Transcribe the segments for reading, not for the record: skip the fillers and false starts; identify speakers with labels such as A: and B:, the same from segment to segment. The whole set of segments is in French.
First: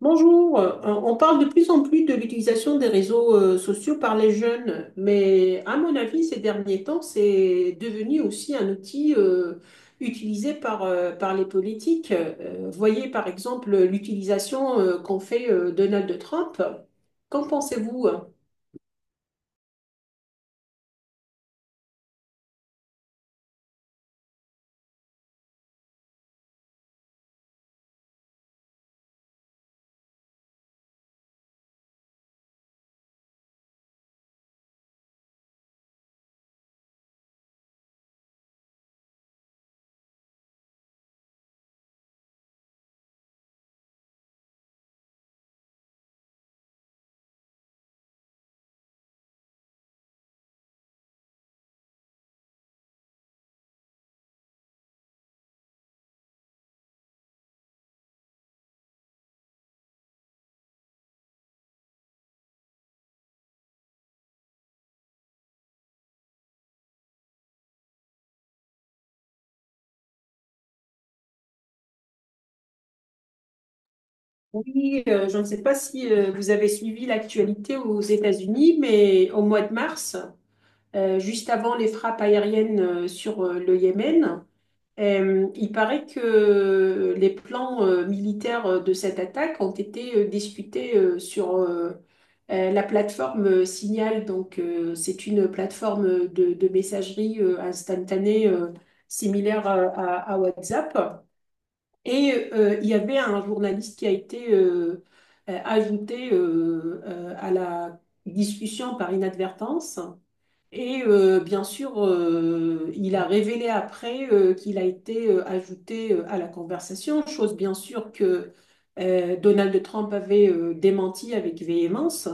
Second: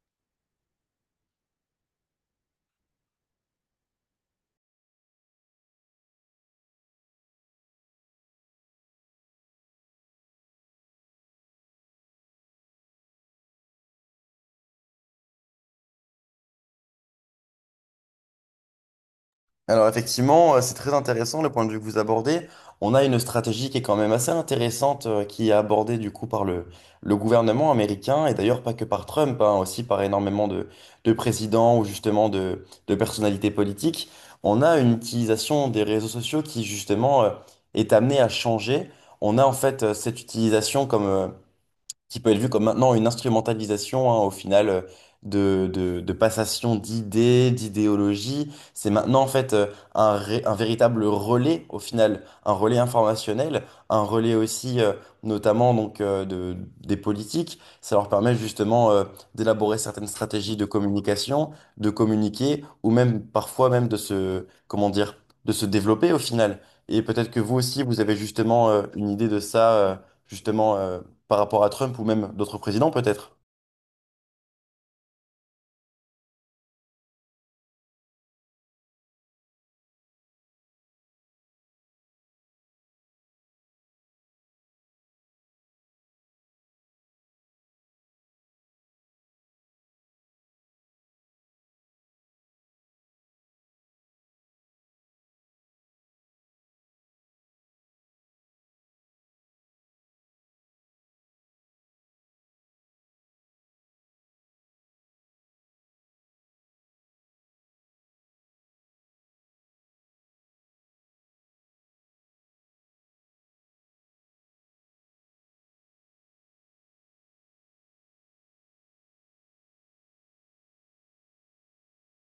A: Bonjour. On parle de plus en plus de l'utilisation des réseaux sociaux par les jeunes, mais à mon avis, ces derniers temps, c'est devenu aussi un outil utilisé par les politiques. Voyez par exemple l'utilisation qu'en fait Donald Trump. Qu'en pensez-vous?
B: Alors effectivement, c'est très intéressant le point de vue que vous abordez. On a une stratégie qui est quand même assez intéressante, qui est abordée du coup par le gouvernement américain, et d'ailleurs pas que par Trump, hein, aussi par énormément de présidents ou justement de personnalités politiques. On a une utilisation des réseaux sociaux qui justement est amenée à changer. On a en fait cette utilisation comme, qui peut être vu comme maintenant une instrumentalisation, hein, au final, de passation d'idées, d'idéologies. C'est maintenant, en fait, un véritable relais, au final, un relais informationnel, un relais aussi, notamment, donc, de, des politiques. Ça leur permet, justement, d'élaborer certaines stratégies de communication, de communiquer, ou même, parfois, même de se, comment dire, de se développer, au final. Et peut-être que vous aussi, vous avez justement, une idée de ça, justement, par rapport à Trump ou même d'autres présidents peut-être?
A: Je ne sais pas si vous avez suivi l'actualité aux États-Unis, mais au mois de mars, juste avant les frappes aériennes sur le Yémen. Il paraît que les plans militaires de cette attaque ont été discutés sur la plateforme Signal. C'est une plateforme de messagerie instantanée similaire à WhatsApp. Il y avait un journaliste qui a été ajouté à la discussion par inadvertance. Bien sûr, il a révélé après qu'il a été ajouté à la conversation, chose bien sûr que Donald Trump avait démenti avec véhémence.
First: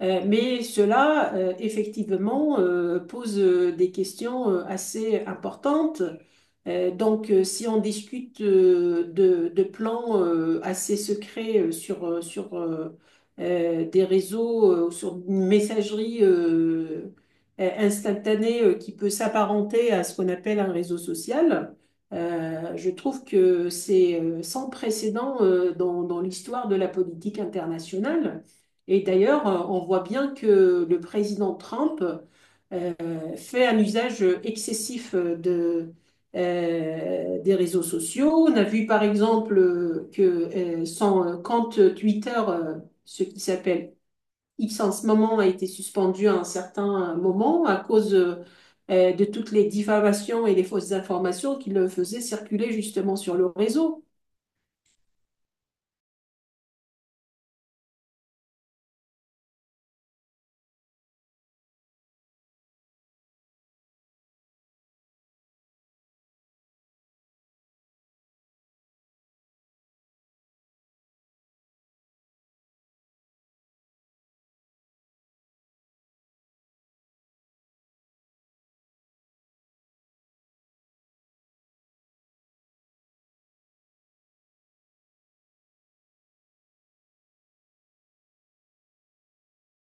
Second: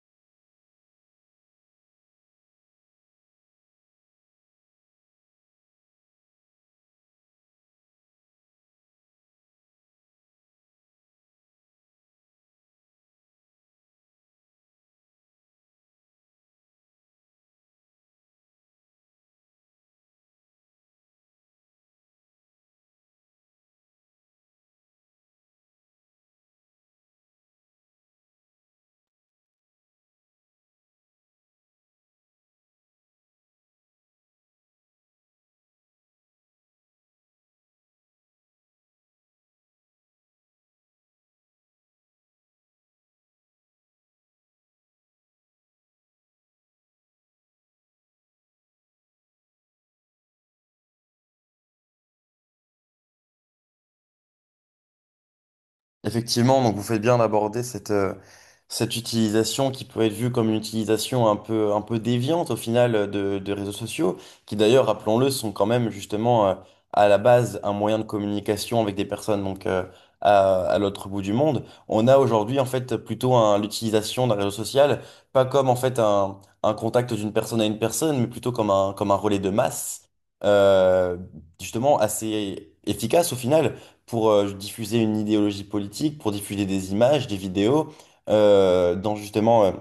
A: Mais cela, effectivement, pose des questions assez importantes. Si on discute de plans assez secrets sur, sur des réseaux, sur une messagerie, instantané qui peut s'apparenter à ce qu'on appelle un réseau social. Je trouve que c'est sans précédent dans, dans l'histoire de la politique internationale. On voit bien que le président Trump fait un usage excessif des réseaux sociaux. On a vu par exemple que son compte Twitter, ce qui s'appelle X en ce moment a été suspendu à un certain moment à cause de toutes les diffamations et les fausses informations qu'il faisait circuler justement sur le réseau.
B: Effectivement, donc vous faites bien d'aborder cette, cette utilisation qui peut être vue comme une utilisation un peu déviante au final de réseaux sociaux, qui d'ailleurs, rappelons-le, sont quand même justement à la base un moyen de communication avec des personnes donc à l'autre bout du monde. On a aujourd'hui en fait plutôt l'utilisation d'un réseau social, pas comme en fait un contact d'une personne à une personne, mais plutôt comme un relais de masse, euh, justement assez efficace au final pour diffuser une idéologie politique, pour diffuser des images, des vidéos, dans justement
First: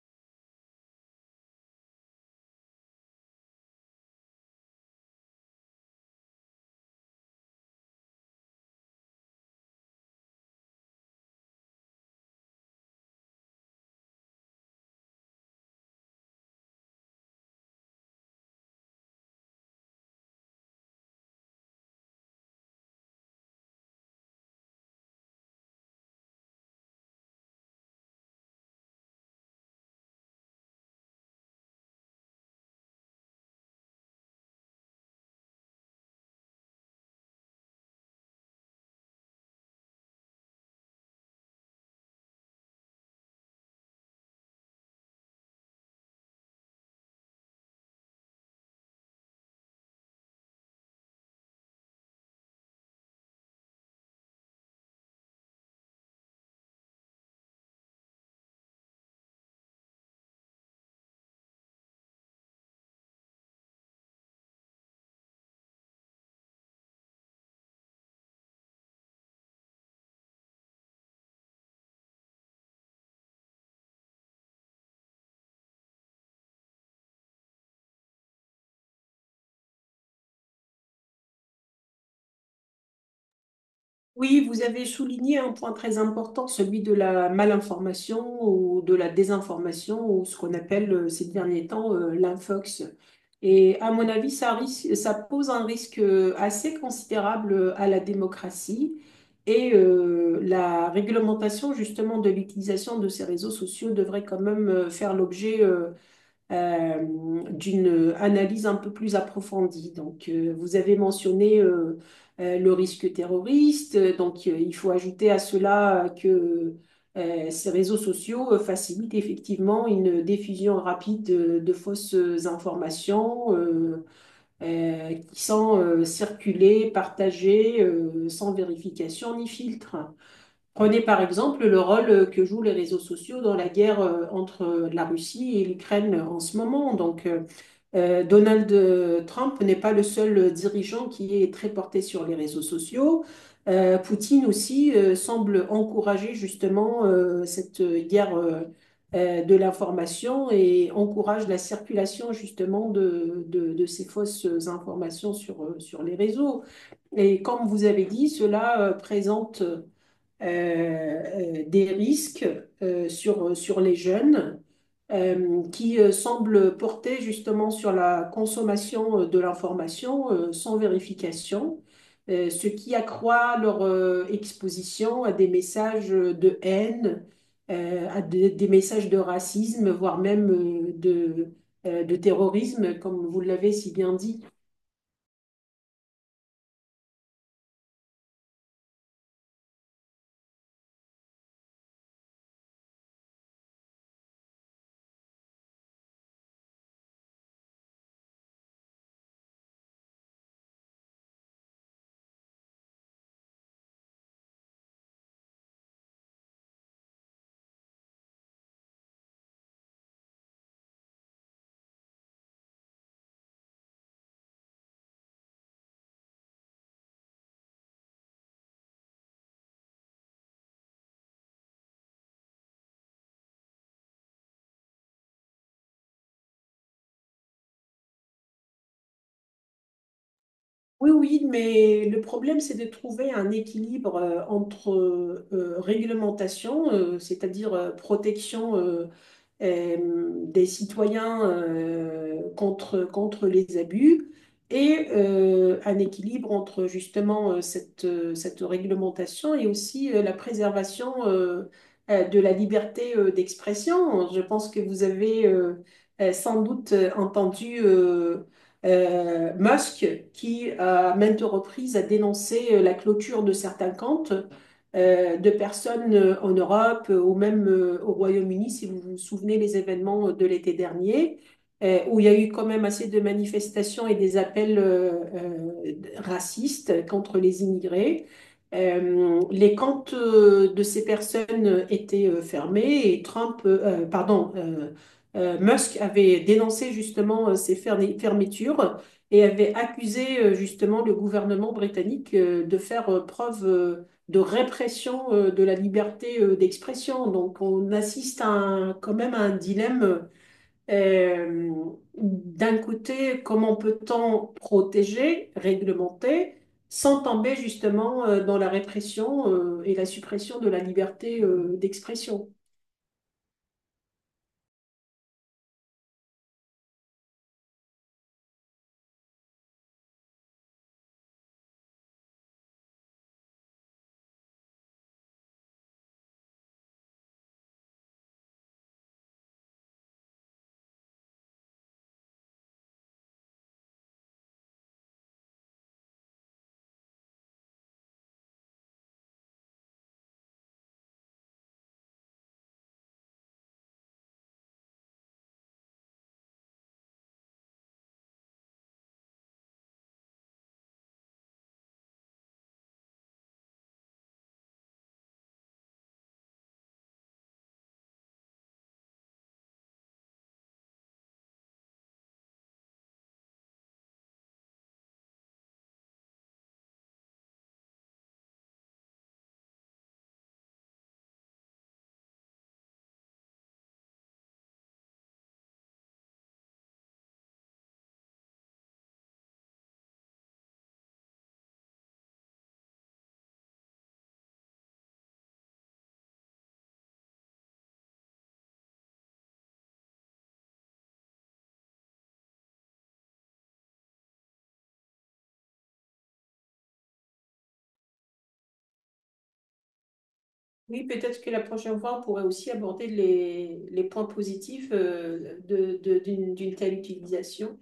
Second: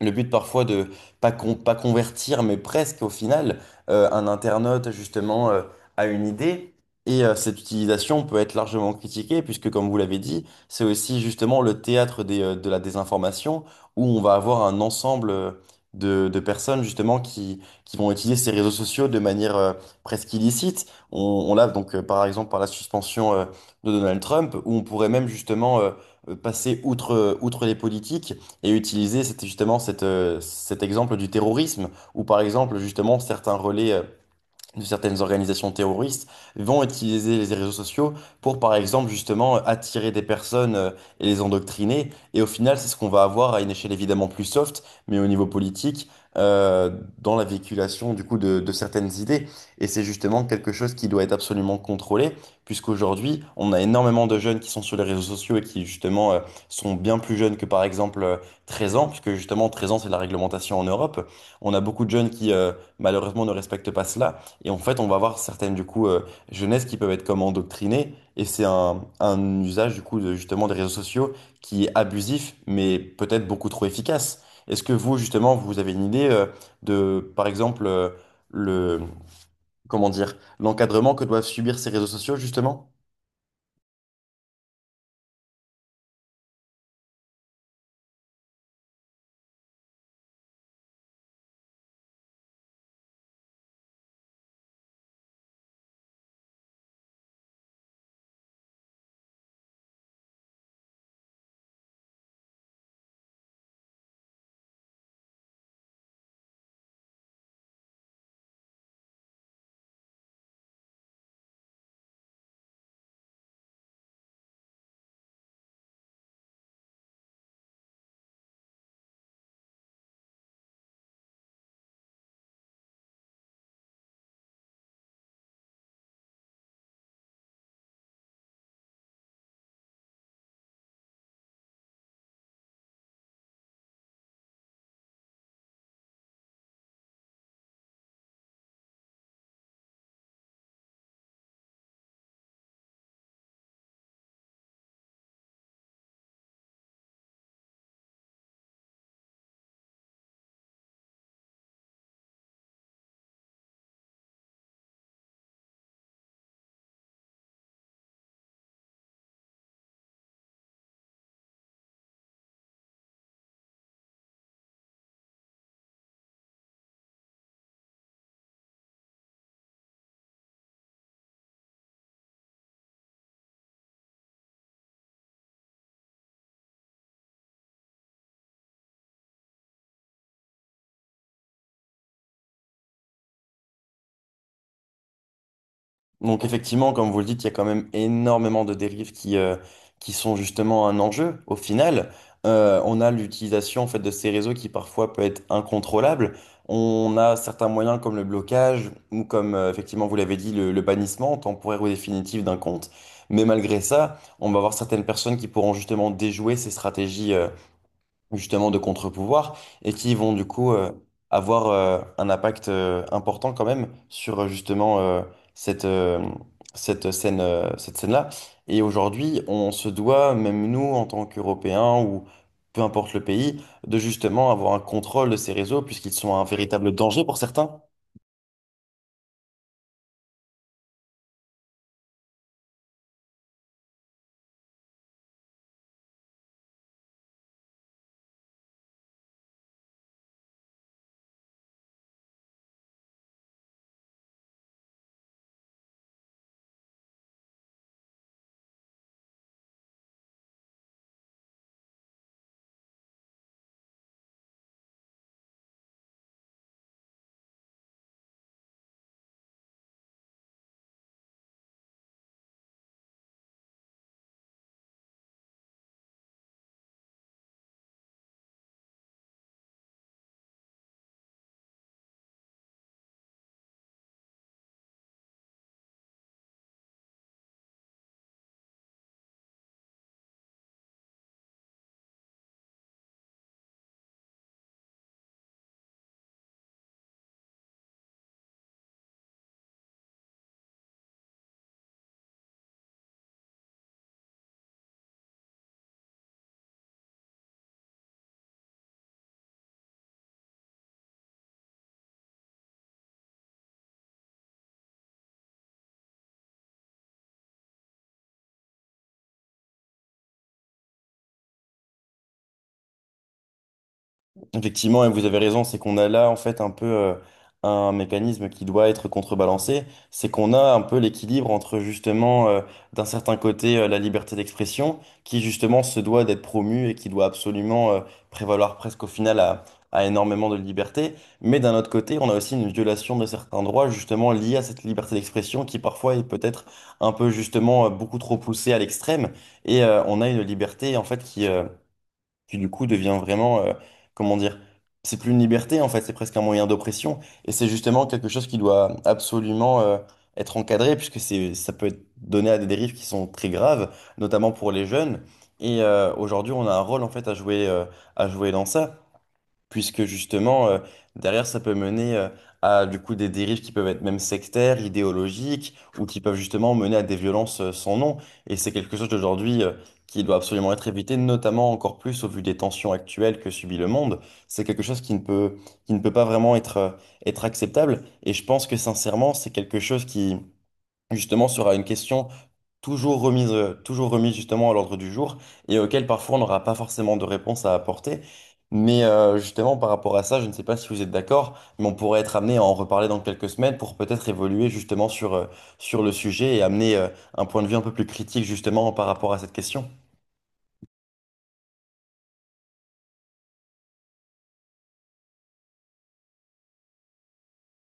B: le but parfois de pas convertir, mais presque au final, un internaute justement à une idée. Et cette utilisation peut être largement critiquée, puisque comme vous l'avez dit, c'est aussi justement le théâtre des, de la désinformation, où on va avoir un ensemble de personnes justement qui vont utiliser ces réseaux sociaux de manière presque illicite. On, on l'a donc par exemple par la suspension de Donald Trump, où on pourrait même justement passer outre, outre les politiques et utiliser c'était justement cette, cet exemple du terrorisme, où par exemple justement certains relais, de certaines organisations terroristes vont utiliser les réseaux sociaux pour, par exemple, justement, attirer des personnes et les endoctriner. Et au final, c'est ce qu'on va avoir à une échelle évidemment plus soft, mais au niveau politique, euh, dans la véhiculation, du coup, de certaines idées. Et c'est justement quelque chose qui doit être absolument contrôlé, puisqu'aujourd'hui, on a énormément de jeunes qui sont sur les réseaux sociaux et qui, justement, sont bien plus jeunes que, par exemple, 13 ans, puisque, justement, 13 ans, c'est la réglementation en Europe. On a beaucoup de jeunes qui, malheureusement, ne respectent pas cela. Et en fait, on va avoir certaines, du coup, jeunesses qui peuvent être comme endoctrinées. Et c'est un usage, du coup, de, justement, des réseaux sociaux qui est abusif, mais peut-être beaucoup trop efficace. Est-ce que vous, justement, vous avez une idée, de, par exemple, le, comment dire, l'encadrement que doivent subir ces réseaux sociaux, justement?
A: Oui, vous avez souligné un point très important, celui de la malinformation ou de la désinformation ou ce qu'on appelle ces derniers temps l'infox. Et à mon avis, ça pose un risque assez considérable à la démocratie et la réglementation justement de l'utilisation de ces réseaux sociaux devrait quand même faire l'objet euh, d'une analyse un peu plus approfondie. Vous avez mentionné le risque terroriste. Il faut ajouter à cela que ces réseaux sociaux facilitent effectivement une diffusion rapide de, fausses informations qui sont circulées, partagées sans vérification ni filtre. Prenez par exemple le rôle que jouent les réseaux sociaux dans la guerre entre la Russie et l'Ukraine en ce moment. Donald Trump n'est pas le seul dirigeant qui est très porté sur les réseaux sociaux. Poutine aussi semble encourager justement cette guerre de l'information et encourage la circulation justement de ces fausses informations sur, sur les réseaux. Et comme vous avez dit, cela présente des risques sur, sur les jeunes qui semblent porter justement sur la consommation de l'information sans vérification, ce qui accroît leur exposition à des messages de haine, à des messages de racisme, voire même de terrorisme, comme vous l'avez si bien dit.
B: Donc effectivement, comme vous le dites, il y a quand même énormément de dérives qui sont justement un enjeu. Au final, on a l'utilisation en fait, de ces réseaux qui parfois peut être incontrôlable. On a certains moyens comme le blocage ou comme, effectivement, vous l'avez dit, le bannissement temporaire ou définitif d'un compte. Mais malgré ça, on va avoir certaines personnes qui pourront justement déjouer ces stratégies, justement de contre-pouvoir et qui vont du coup avoir un impact important quand même sur justement cette, cette scène, cette scène-là. Et aujourd'hui, on se doit, même nous en tant qu'Européens ou peu importe le pays, de justement avoir un contrôle de ces réseaux puisqu'ils sont un véritable danger pour certains.
A: Oui, oui, mais le problème, c'est de trouver un équilibre entre réglementation, c'est-à-dire protection des citoyens contre, contre les abus et un équilibre entre justement cette, cette réglementation et aussi la préservation de la liberté d'expression. Je pense que vous avez sans doute entendu Musk qui, à maintes reprises, a dénoncé la clôture de certains comptes de personnes en Europe ou même au Royaume-Uni, si vous vous souvenez les événements de l'été dernier, où il y a eu quand même assez de manifestations et des appels racistes contre les immigrés. Les camps de ces personnes étaient fermés et Musk avait dénoncé justement ces fermetures et avait accusé justement le gouvernement britannique de faire preuve de répression de la liberté d'expression. Donc on assiste à quand même à un dilemme. euh, D'un côté, comment peut-on protéger, réglementer, sans tomber justement dans la répression et la suppression de la liberté d'expression?
B: Effectivement, et vous avez raison, c'est qu'on a là en fait un peu un mécanisme qui doit être contrebalancé, c'est qu'on a un peu l'équilibre entre justement d'un certain côté la liberté d'expression qui justement se doit d'être promue et qui doit absolument prévaloir presque au final à énormément de liberté, mais d'un autre côté on a aussi une violation de certains droits justement liés à cette liberté d'expression qui parfois est peut-être un peu justement beaucoup trop poussée à l'extrême et on a une liberté en fait qui qui du coup devient vraiment, comment dire, c'est plus une liberté en fait, c'est presque un moyen d'oppression, et c'est justement quelque chose qui doit absolument être encadré, puisque c'est, ça peut être donné à des dérives qui sont très graves, notamment pour les jeunes, et aujourd'hui on a un rôle en fait à jouer dans ça puisque justement, derrière, ça peut mener à du coup des dérives qui peuvent être même sectaires, idéologiques, ou qui peuvent justement mener à des violences sans nom. Et c'est quelque chose d'aujourd'hui qui doit absolument être évité, notamment encore plus au vu des tensions actuelles que subit le monde. C'est quelque chose qui ne peut pas vraiment être, être acceptable. Et je pense que sincèrement, c'est quelque chose qui, justement, sera une question toujours remise justement à l'ordre du jour et auquel parfois on n'aura pas forcément de réponse à apporter. Mais justement par rapport à ça, je ne sais pas si vous êtes d'accord, mais on pourrait être amené à en reparler dans quelques semaines pour peut-être évoluer justement sur, sur le sujet et amener un point de vue un peu plus critique justement par rapport à cette question.
A: Oui, peut-être que la prochaine fois, on pourrait aussi aborder les points positifs de, d'une, d'une telle utilisation.